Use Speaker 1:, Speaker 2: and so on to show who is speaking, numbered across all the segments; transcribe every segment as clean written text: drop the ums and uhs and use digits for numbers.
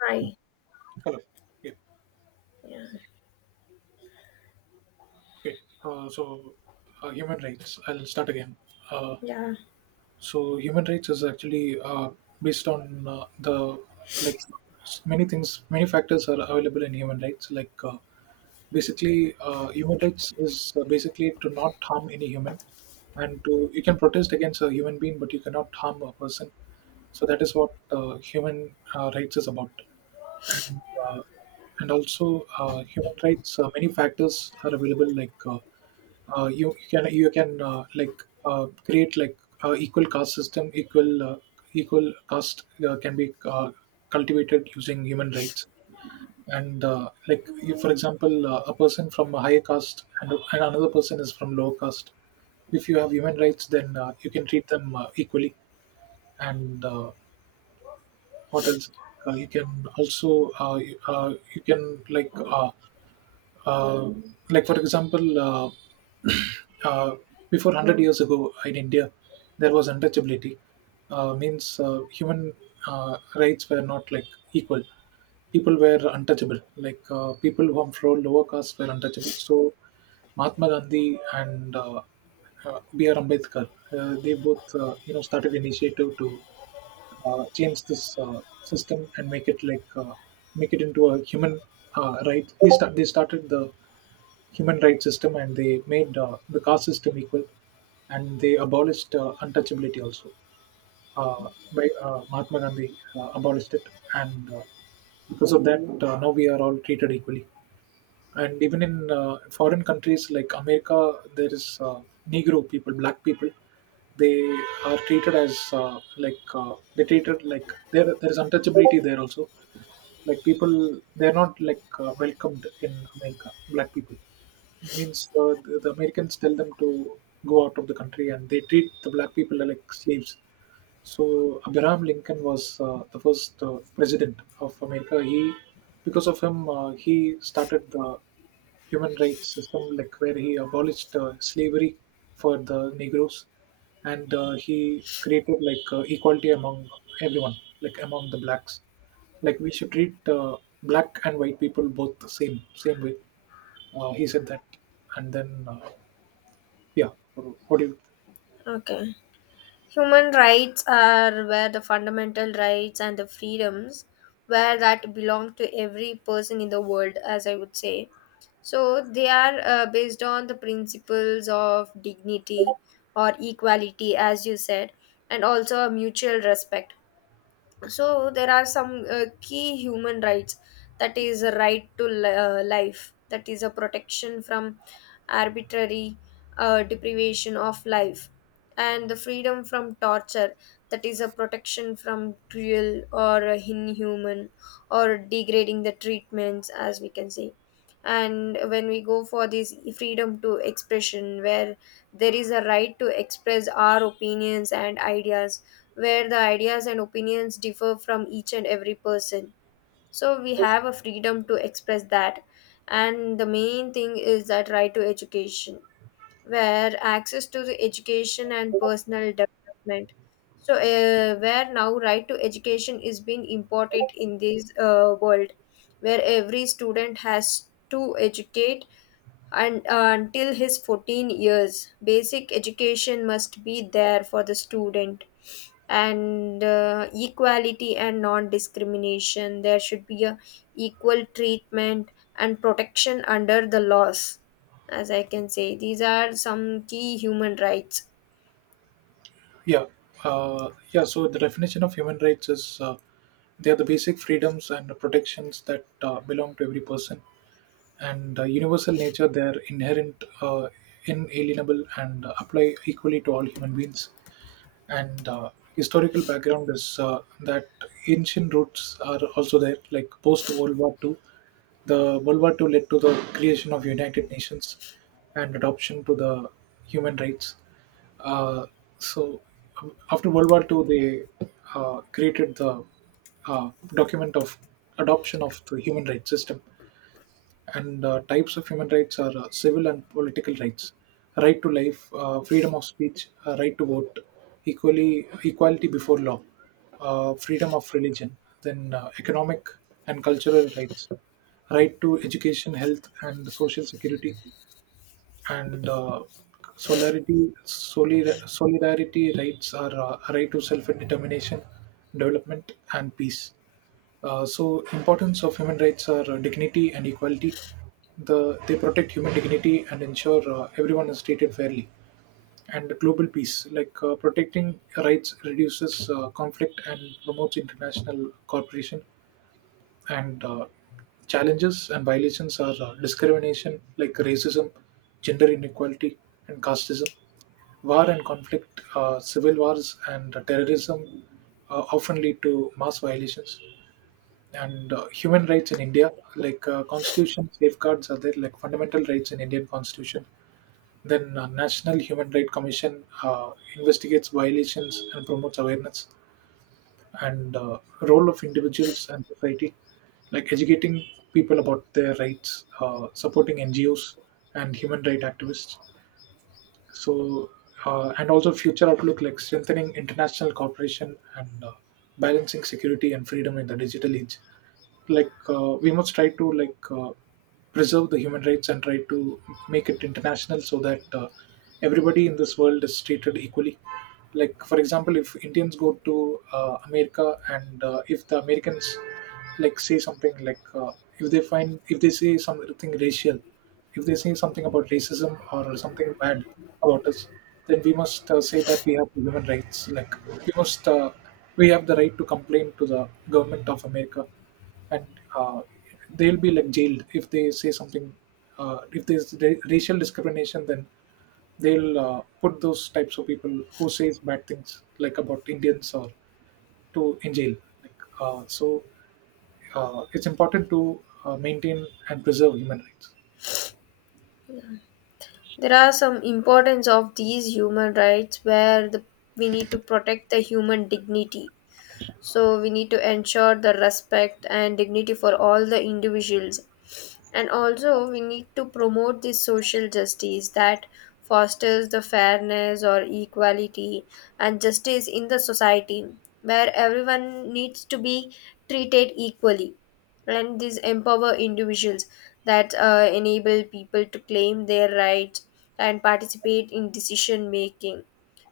Speaker 1: Right.
Speaker 2: Hello. Yeah.
Speaker 1: Yeah.
Speaker 2: Okay. Uh, so, human rights. I'll start again. Uh,
Speaker 1: Yeah.
Speaker 2: human rights is actually based on the like many things, many factors are available in human rights. Basically, human rights is basically to not harm any human, and to you can protest against a human being, but you cannot harm a person. So that is what human rights is about. and uh, and also human rights. Many factors are available, like you can you can create equal caste system. Equal caste can be cultivated using human rights. And like you, for example, a person from a higher caste and another person is from lower caste. If you have human rights, then you can treat them equally, and what else you can also you can like uh, uh, like for example uh, before 100 years ago in India there was untouchability, means human uh, rights were not like equal. People were untouchable, like people who from lower caste were untouchable. So Mahatma Gandhi and br ambedkar, they both, you know, started initiative to change this system and make it make it into a human right. They started the human rights system, and they made the caste system equal, and they abolished untouchability also. By Mahatma Gandhi abolished it, and because of that now we are all treated equally. And even in foreign countries like America, there is negro people, black people. They are treated as they treated like, there is untouchability there also. Like people, they're not welcomed in America, black people. Means the Americans tell them to go out of the country and they treat the black people like slaves. So Abraham Lincoln was the first president of America. Because of him, he started the human rights system, like where he abolished slavery for the Negroes, and he created equality among everyone, like among the blacks. Like we should treat black and white people both the same way. He said that, and then yeah, what do you?
Speaker 1: Okay. Human rights are where the fundamental rights and the freedoms where that belong to every person in the world, as I would say. So they are based on the principles of dignity or equality, as you said, and also a mutual respect. So there are some key human rights, that is a right to life, that is a protection from arbitrary deprivation of life, and the freedom from torture, that is a protection from cruel or inhuman or degrading the treatments, as we can say. And when we go for this freedom to expression, where there is a right to express our opinions and ideas, where the ideas and opinions differ from each and every person. So we have a freedom to express that. And the main thing is that right to education, where access to the education and personal development. So where now right to education is being important in this world, where every student has to educate, and until his 14 years basic education must be there for the student. And equality and non discrimination, there should be a equal treatment and protection under the laws, as I can say these are some key human rights.
Speaker 2: Yeah, yeah. So the definition of human rights is they are the basic freedoms and the protections that belong to every person, and universal nature. They are inherent, inalienable, and apply equally to all human beings. And Historical background is that ancient roots are also there. Like post World War II, the World War II led to the creation of United Nations and adoption to the human rights. Uh, so um, after World War II, they created the document of adoption of the human rights system. And types of human rights are civil and political rights, right to life, freedom of speech, right to vote, equally equality before law, freedom of religion. Then economic and cultural rights, right to education, health and social security. And solidarity rights are right to self-determination, development and peace. Uh, so importance of human rights are dignity and equality. They protect human dignity and ensure everyone is treated fairly. And global peace, protecting rights reduces conflict and promotes international cooperation. And challenges and violations are discrimination, like racism, gender inequality, and casteism. War and conflict, civil wars, and terrorism often lead to mass violations. And human rights in India, like constitution safeguards are there, like fundamental rights in Indian constitution. Then National Human Rights Commission investigates violations and promotes awareness. And role of individuals and society, like educating people about their rights, supporting NGOs and human rights activists. So and also future outlook, like strengthening international cooperation and balancing security and freedom in the digital age. Like we must try to preserve the human rights and try to make it international, so that everybody in this world is treated equally. Like for example, if Indians go to America, and if the Americans say something like if they say something racial, if they say something about racism or something bad about us, then we must say that we have human rights. Like we must, we have the right to complain to the government of America, and uh, they'll be like jailed if they say something. If there's racial discrimination, then they'll put those types of people who says bad things like about Indians or to in jail. Like, it's important to maintain and preserve human rights.
Speaker 1: There are some importance of these human rights, where we need to protect the human dignity, so we need to ensure the respect and dignity for all the individuals. And also we need to promote this social justice that fosters the fairness or equality and justice in the society, where everyone needs to be treated equally. And these empower individuals, that enable people to claim their rights and participate in decision making.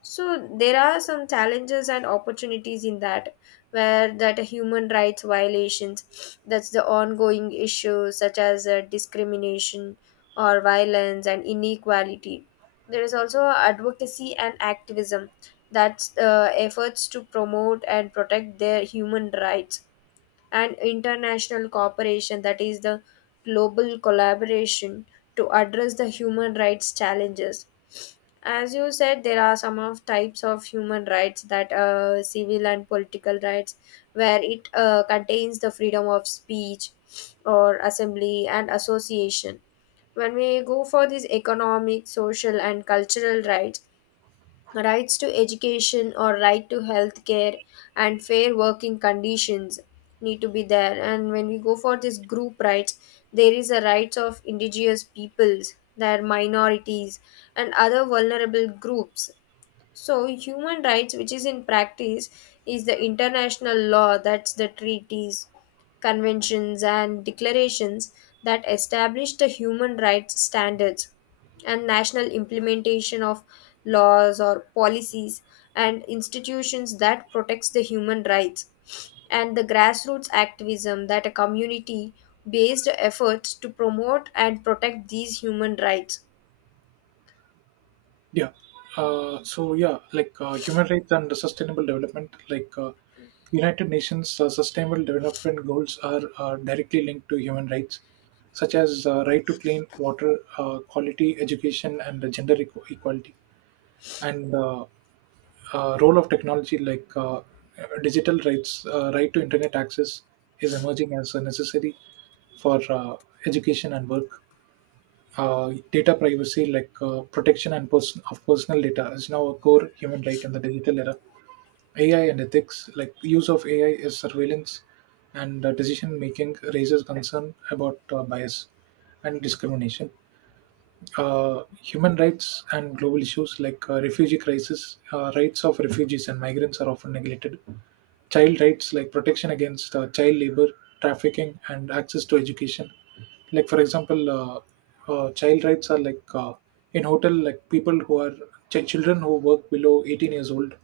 Speaker 1: So there are some challenges and opportunities in that, where that human rights violations, that's the ongoing issues such as discrimination or violence and inequality. There is also advocacy and activism. That's efforts to promote and protect their human rights, and international cooperation, that is, the global collaboration to address the human rights challenges. As you said, there are some of types of human rights, that civil and political rights, where it contains the freedom of speech or assembly and association. When we go for these economic, social, and cultural rights, rights to education or right to health care and fair working conditions need to be there. And when we go for this group rights, there is a rights of indigenous peoples, their minorities, and other vulnerable groups. So, human rights, which is in practice, is the international law, that's the treaties, conventions, and declarations that establish the human rights standards, and national implementation of laws or policies and institutions that protects the human rights, and the grassroots activism, that a community based efforts to promote and protect these human rights.
Speaker 2: Yeah. Human rights and sustainable development, United Nations Sustainable Development Goals are directly linked to human rights, such as right to clean water, quality education, and the equality. And Role of technology, digital rights, right to internet access is emerging as a necessary for education and work. Data privacy, protection and person of personal data, is now a core human right in the digital era. AI and ethics, like use of AI is surveillance and decision making, raises concern about bias and discrimination. Human rights and global issues, refugee crisis, rights of refugees and migrants are often neglected. Child rights, like protection against child labor, trafficking and access to education. Like for example child rights are in hotel, like people who are children who work below 18 years old,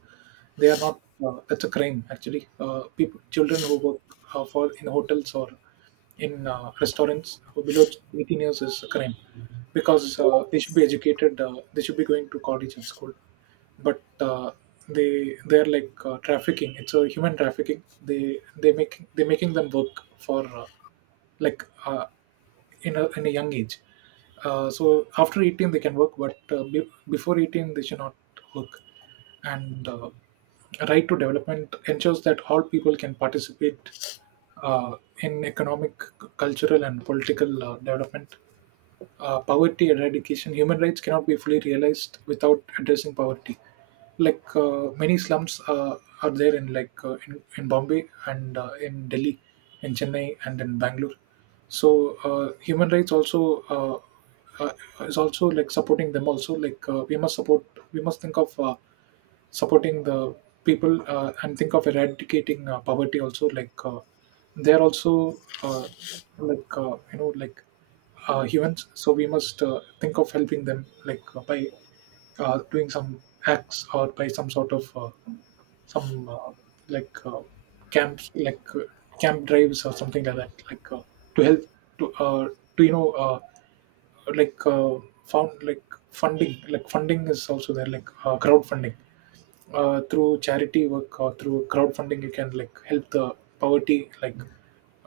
Speaker 2: they are not that's a crime actually. Uh, people, children who work for in hotels or in restaurants who below 18 years is a crime, because they should be educated, they should be going to college and school. But they're like trafficking, it's a human trafficking. They're making them work for like uh, in a young age. Uh, so after 18 they can work, but before 18 they should not work. And right to development ensures that all people can participate uh, in economic, cultural, and political development. Uh, poverty eradication, human rights cannot be fully realized without addressing poverty. Like many slums are there in in Bombay and in Delhi, in Chennai and in Bangalore. So human rights also uh, uh, is also like supporting them also. Like we must support, we must think of supporting the people, and think of eradicating poverty also. Like they're also like you know like humans, so we must think of helping them, by doing some acts, or by some sort of some like camps, like camp drives or something like that, to help, to uh, to you know like found like funding is also there, crowdfunding. Uh, through charity work or through crowdfunding you can help the poverty like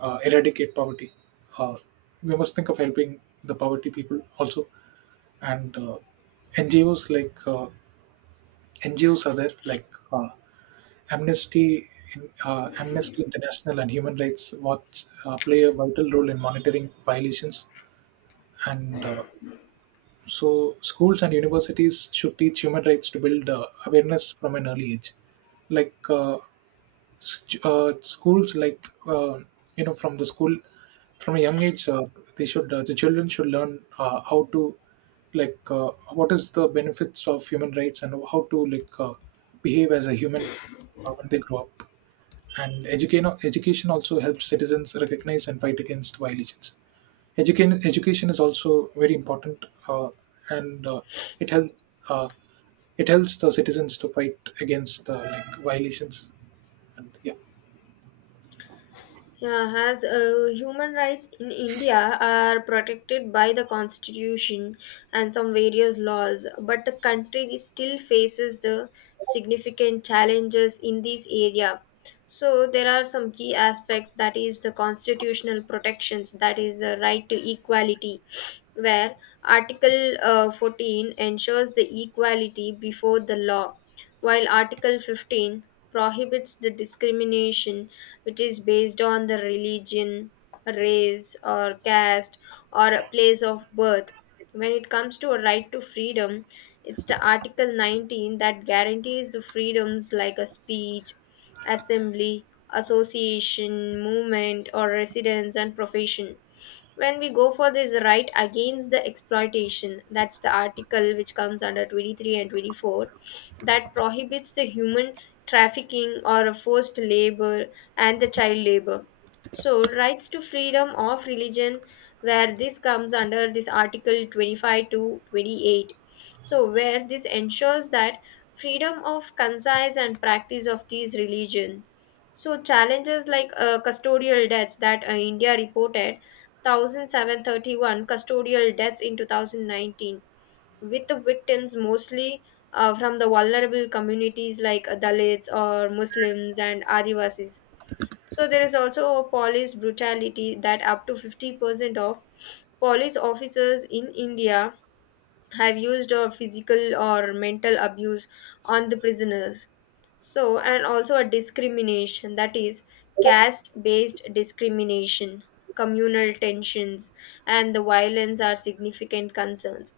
Speaker 2: eradicate poverty. Uh, we must think of helping the poverty people also. And NGOs, NGOs are there, like Amnesty, Amnesty International, and Human Rights Watch play a vital role in monitoring violations. And schools and universities should teach human rights to build awareness from an early age. Like schools, you know, from the school, from a young age, they should the children should learn how to what is the benefits of human rights and how to behave as a human when they grow up. And education also helps citizens recognize and fight against violations. Education education is also very important. And it help uh, it helps the citizens to fight against violations. And yeah.
Speaker 1: Yeah, as human rights in India are protected by the constitution and some various laws, but the country still faces the significant challenges in this area. So there are some key aspects, that is the constitutional protections, that is the right to equality, where Article 14 ensures the equality before the law, while Article 15 prohibits the discrimination which is based on the religion, race, or caste, or a place of birth. When it comes to a right to freedom, it's the Article 19 that guarantees the freedoms like a speech, assembly, association, movement, or residence and profession. When we go for this right against the exploitation, that's the article which comes under 23 and 24, that prohibits the human trafficking or forced labor and the child labor. So rights to freedom of religion, where this comes under this article 25 to 28, so where this ensures that freedom of concise and practice of these religion. So challenges like custodial deaths, that India reported 1,731 custodial deaths in 2019, with the victims mostly from the vulnerable communities like Dalits or Muslims and Adivasis. So there is also a police brutality, that up to 50% of police officers in India have used or physical or mental abuse on the prisoners. So, and also a discrimination, that is caste based discrimination, communal tensions and the violence are significant concerns.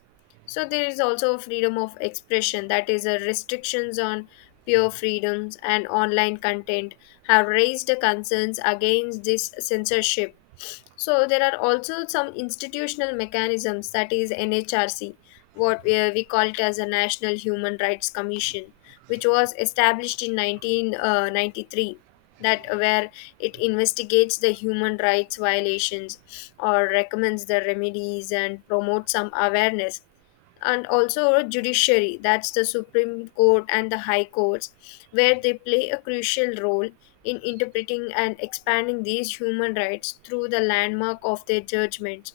Speaker 1: So there is also freedom of expression, that is a restrictions on pure freedoms and online content have raised concerns against this censorship. So there are also some institutional mechanisms, that is NHRC, what we call it as a National Human Rights Commission, which was established in 1993, that where it investigates the human rights violations or recommends the remedies and promotes some awareness. And also a judiciary, that's the Supreme Court and the High Courts, where they play a crucial role in interpreting and expanding these human rights through the landmark of their judgments.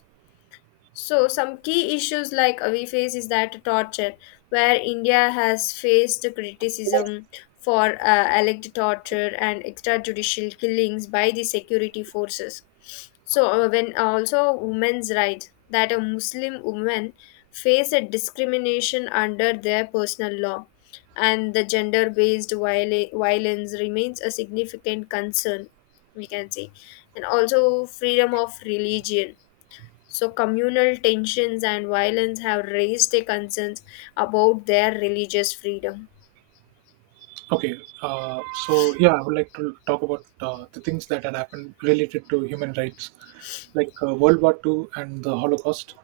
Speaker 1: So, some key issues like we face is that torture, where India has faced criticism for alleged torture and extrajudicial killings by the security forces. So, when also women's rights, that a Muslim woman face a discrimination under their personal law, and the gender-based violence remains a significant concern, we can say. And also freedom of religion, so, communal tensions and violence have raised their concerns about their religious freedom.
Speaker 2: Okay, I would like to talk about the things that had happened related to human rights, like World War Two and the Holocaust,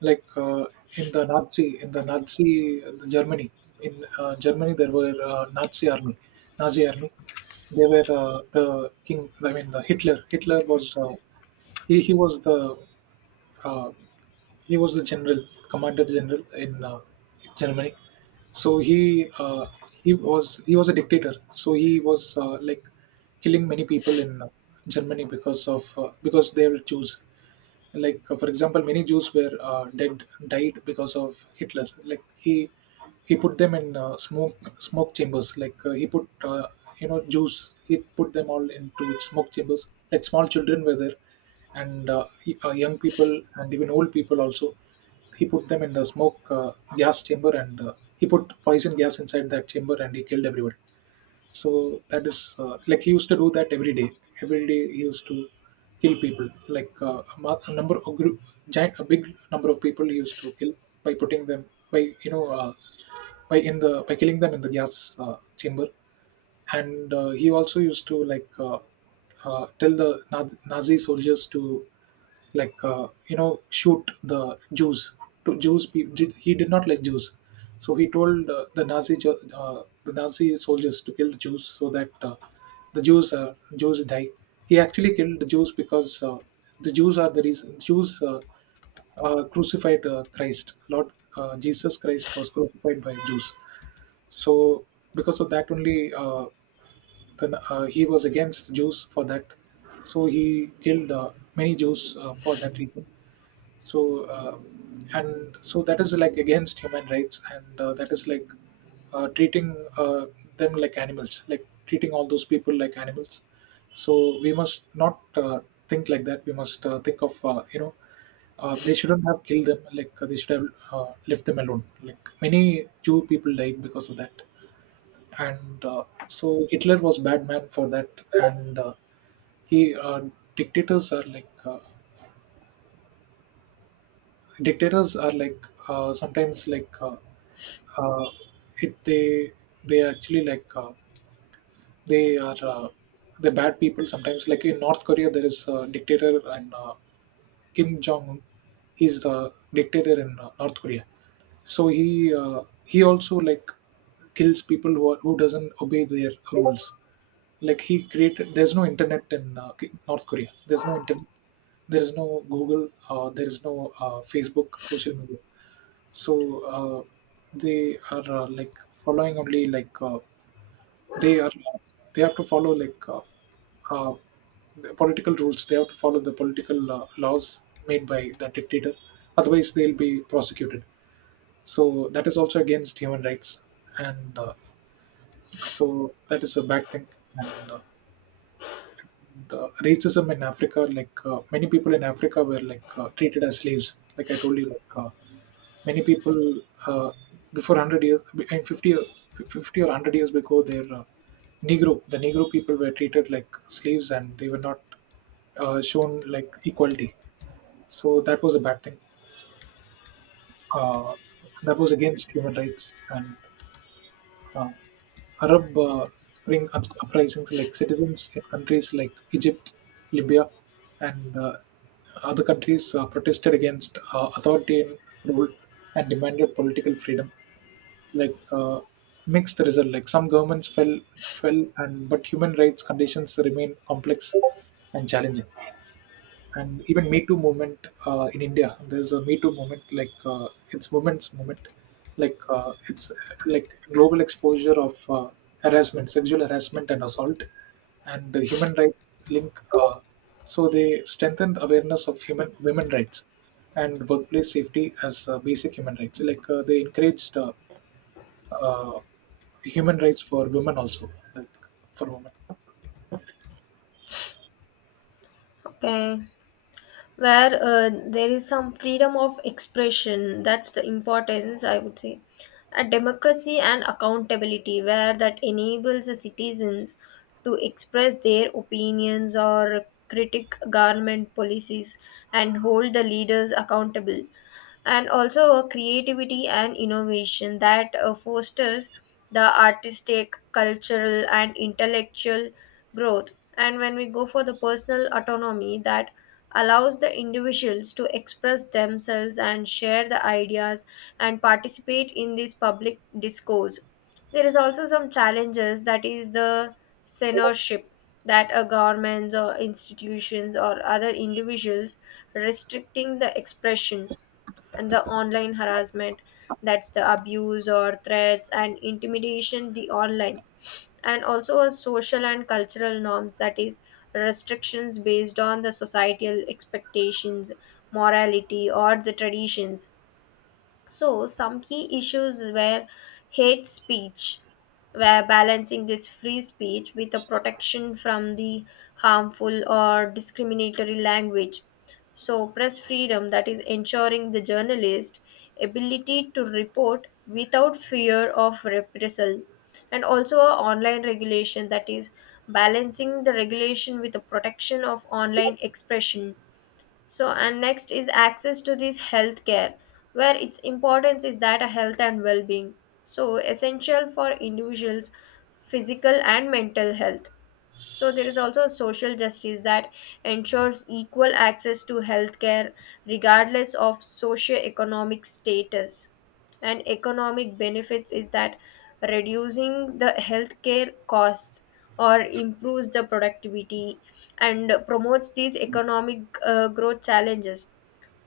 Speaker 2: like in the Nazi the Germany. In Germany there were Nazi army. They were the king. I mean, the Hitler. Hitler was he he was the uh, he was the general, commander general in Germany. So he he was a dictator. So he was like killing many people in Germany because they will choose like for example, many Jews were died because of Hitler. Like he put them in smoke chambers. Like he put Jews, he put them all into smoke chambers. Like small children were there, and young people and even old people also. He put them in the smoke gas chamber, and he put poison gas inside that chamber, and he killed everyone. So that is like he used to do that every day. Every day he used to kill people. Like a number of group, giant, a big number of people he used to kill by putting them by you know uh, by killing them in the gas chamber, and he also used to like tell the Nazi soldiers to like shoot the Jews. To Jews, pe- did- he did not like Jews, so he told the the Nazi soldiers to kill the Jews so that the Jews die. He actually killed the Jews because the Jews are the reason. Jews crucified Christ. Lord Jesus Christ was crucified by Jews. So because of that only. Then he was against Jews for that, so he killed many Jews for that reason. So uh, and so that is like against human rights, and that is like treating them like animals, like treating all those people like animals. So we must not think like that. We must think of they shouldn't have killed them. Like they should have left them alone. Like many Jew people died because of that. And so Hitler was bad man for that. And he dictators are like sometimes like uh, it they actually like they are uh, the bad people sometimes. Like in North Korea, there is a dictator, and Kim Jong Un. He's the dictator in North Korea. So he also like kills people who doesn't obey their rules. Like he created there's no internet in, K North Korea. There's no internet. There is no Google, there is no, Facebook, social media. So, uh, they are, like, following only, like, they are they have to follow, like, uh, the political rules. They have to follow the political, laws made by the dictator. Otherwise, they'll be prosecuted. So that is also against human rights, and, so that is a bad thing, and, racism in Africa, like many people in Africa were like treated as slaves. Like I told you, like many people before 100 years, and fifty, or- 50 or 100 years ago, their Negro people were treated like slaves, and they were not shown like equality. So that was a bad thing. Uh, that was against human rights, and uh, Arab Spring uprisings, like citizens in countries like Egypt, Libya, and other countries protested against authoritarian rule and demanded political freedom. Like mixed result, like some governments fell, and but human rights conditions remain complex and challenging. And even Me Too movement in India. There's a Me Too movement, like it's women's movement, like it's like global exposure of harassment, sexual harassment and assault, and the human rights link. So they strengthened awareness of human women rights and workplace safety as basic human rights. Like they encouraged uh, human rights for women also, like for women.
Speaker 1: Okay. Where there is some freedom of expression, that's the importance I would say, a democracy and accountability, where that enables the citizens to express their opinions or critic government policies and hold the leaders accountable. And also a creativity and innovation, that fosters the artistic cultural and intellectual growth. And when we go for the personal autonomy, that allows the individuals to express themselves and share the ideas and participate in this public discourse. There is also some challenges, that is the censorship, that a governments or institutions or other individuals restricting the expression, and the online harassment, that's the abuse or threats and intimidation the online. And also a social and cultural norms, that is restrictions based on the societal expectations, morality or the traditions. So, some key issues were hate speech, were balancing this free speech with the protection from the harmful or discriminatory language. So, press freedom, that is ensuring the journalist ability to report without fear of repression. And also a online regulation, that is balancing the regulation with the protection of online expression. So, and next is access to this healthcare, where its importance is that a health and well-being. So, essential for individuals' physical and mental health. So there is also social justice that ensures equal access to healthcare regardless of socioeconomic status. And economic benefits is that reducing the healthcare costs or improves the productivity and promotes these economic growth challenges.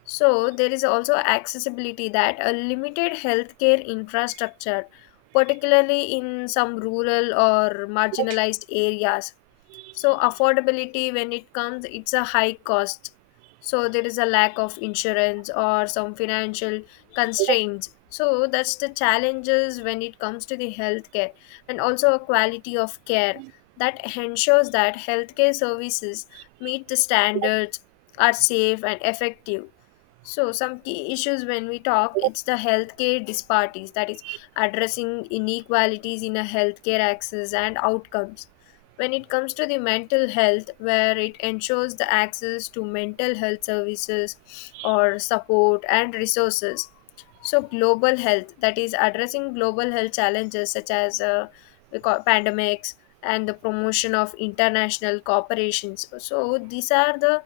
Speaker 1: So there is also accessibility, that a limited healthcare infrastructure, particularly in some rural or marginalized areas. So affordability, when it comes it's a high cost, so there is a lack of insurance or some financial constraints, so that's the challenges when it comes to the healthcare. And also a quality of care that ensures that healthcare services meet the standards, are safe and effective. So some key issues when we talk, it's the healthcare disparities, that is addressing inequalities in a healthcare access and outcomes. When it comes to the mental health, where it ensures the access to mental health services or support and resources. So global health, that is addressing global health challenges such as we call pandemics, and the promotion of international corporations. So these are the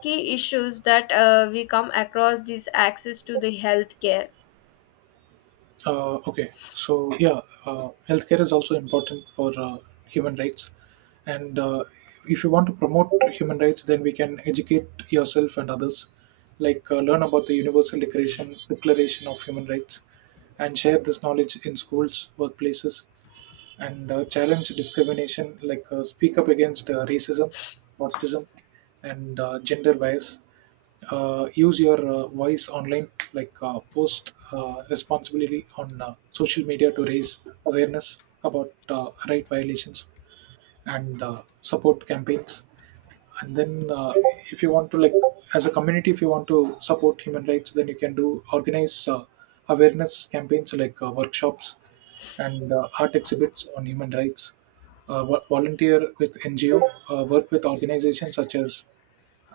Speaker 1: key issues that we come across this access to the healthcare.
Speaker 2: Okay, so yeah, healthcare is also important for human rights, and if you want to promote human rights, then we can educate yourself and others, like learn about the Universal Declaration of Human Rights, and share this knowledge in schools, workplaces, and challenge discrimination, like speak up against racism, autism, and gender bias. Use your voice online, like post responsibly on social media to raise awareness about right violations and support campaigns. And then if you want to like as a community, if you want to support human rights, then you can do organize awareness campaigns like workshops and art exhibits on human rights. Volunteer with NGO, work with organizations such as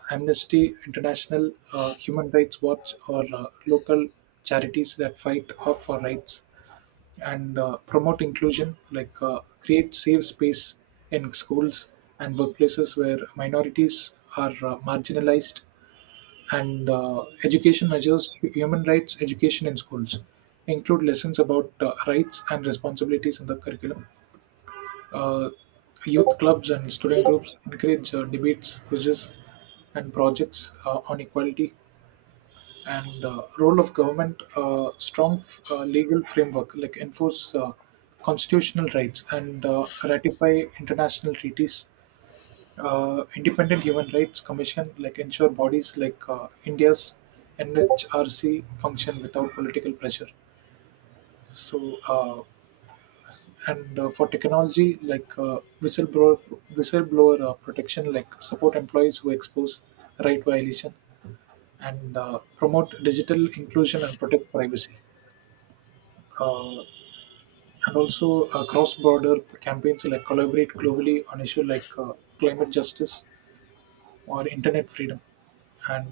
Speaker 2: Amnesty International, Human Rights Watch, or local charities that fight for rights, and promote inclusion, like create safe space in schools and workplaces where minorities are marginalized, and education measures human rights education in schools, include lessons about rights and responsibilities in the curriculum. Uh, Youth clubs and student groups encourage debates, quizzes, and projects on equality, and role of government, strong legal framework, like enforce constitutional rights, and ratify international treaties. Independent human rights commission, like ensure bodies like India's NHRC function without political pressure. So uh, and uh, for technology, like whistleblower protection, like support employees who expose right violation, and promote digital inclusion and protect privacy, uh, and also cross-border campaigns, like collaborate globally on issues like climate justice or internet freedom, and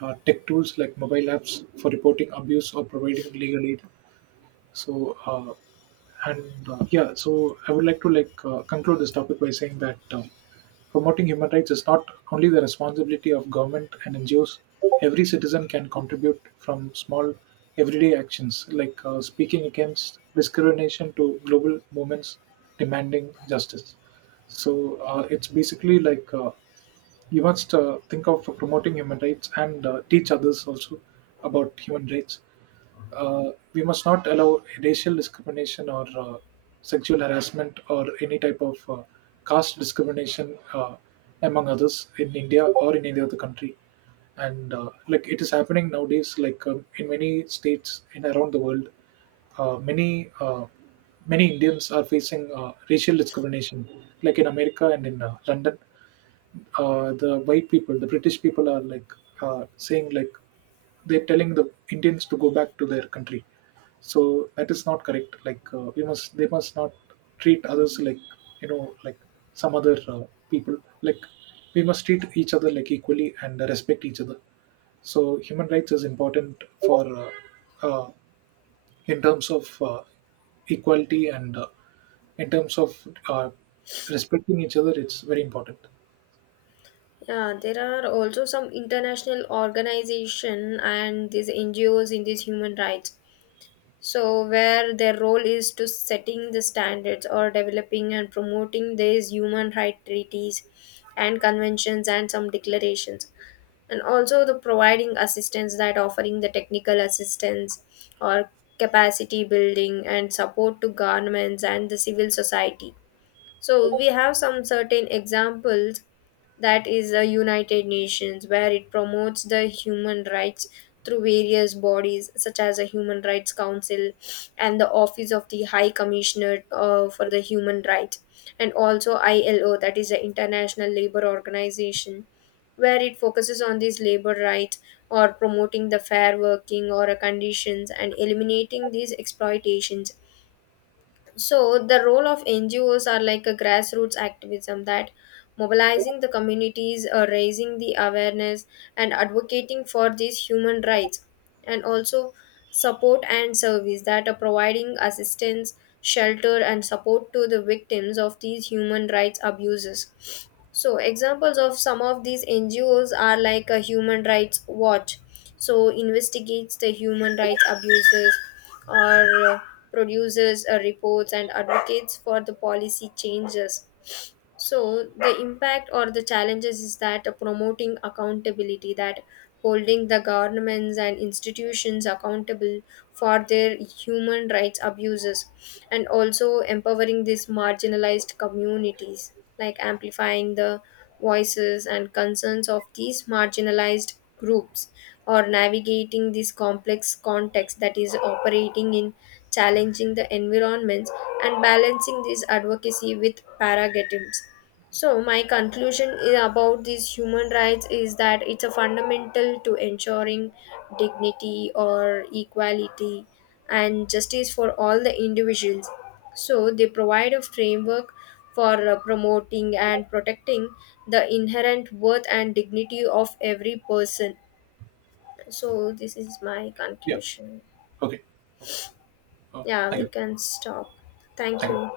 Speaker 2: tech tools like mobile apps for reporting abuse or providing legal aid. So uh, and yeah, so I would like to like conclude this topic by saying that promoting human rights is not only the responsibility of government and NGOs. Every citizen can contribute from small everyday actions like speaking against discrimination to global movements demanding justice. So it's basically like you must think of promoting human rights, and teach others also about human rights. We must not allow racial discrimination or sexual harassment or any type of caste discrimination among others in India or in any other country. And like it is happening nowadays, like in many states in around the world, uh, many uh, many Indians are facing racial discrimination, like in America and in London. The white people, the British people, are like saying like they're telling the Indians to go back to their country. So that is not correct. They must not treat others like like some other people. Like we must treat each other like equally and respect each other. So human rights is important for uh, in terms of equality and in terms of respecting each other. It's very important.
Speaker 1: Yeah, there are also some international organization and these NGOs in these human rights. So where their role is to setting the standards or developing and promoting these human right treaties and conventions and some declarations. And also the providing assistance, that offering the technical assistance or capacity building and support to governments and the civil society. So we have some certain examples, that is the United Nations, where it promotes the human rights through various bodies such as the Human Rights Council and the Office of the High Commissioner for the Human Rights. And also ILO, that is the International Labor Organization, where it focuses on these labor rights or promoting the fair working or a conditions and eliminating these exploitations. So the role of NGOs are like a grassroots activism, that mobilizing the communities, raising the awareness, and advocating for these human rights, and also support and service that are providing assistance, shelter, and support to the victims of these human rights abuses. So examples of some of these NGOs are like a Human Rights Watch, so investigates the human rights abuses or produces reports and advocates for the policy changes. So the impact or the challenges is that promoting accountability, that holding the governments and institutions accountable for their human rights abuses, and also empowering these marginalized communities, like amplifying the voices and concerns of these marginalized groups, or navigating this complex context, that is operating in challenging the environments and balancing this advocacy with paradigms. So, my conclusion is about these human rights is that it's a fundamental to ensuring dignity or equality and justice for all the individuals. So, they provide a framework for promoting and protecting the inherent worth and dignity of every person. So, this is my
Speaker 2: Yeah.
Speaker 1: conclusion.
Speaker 2: Okay. Okay. Uh,
Speaker 1: Yeah,
Speaker 2: Thank
Speaker 1: we
Speaker 2: you.
Speaker 1: can stop. Thank
Speaker 2: Thank you.
Speaker 1: you.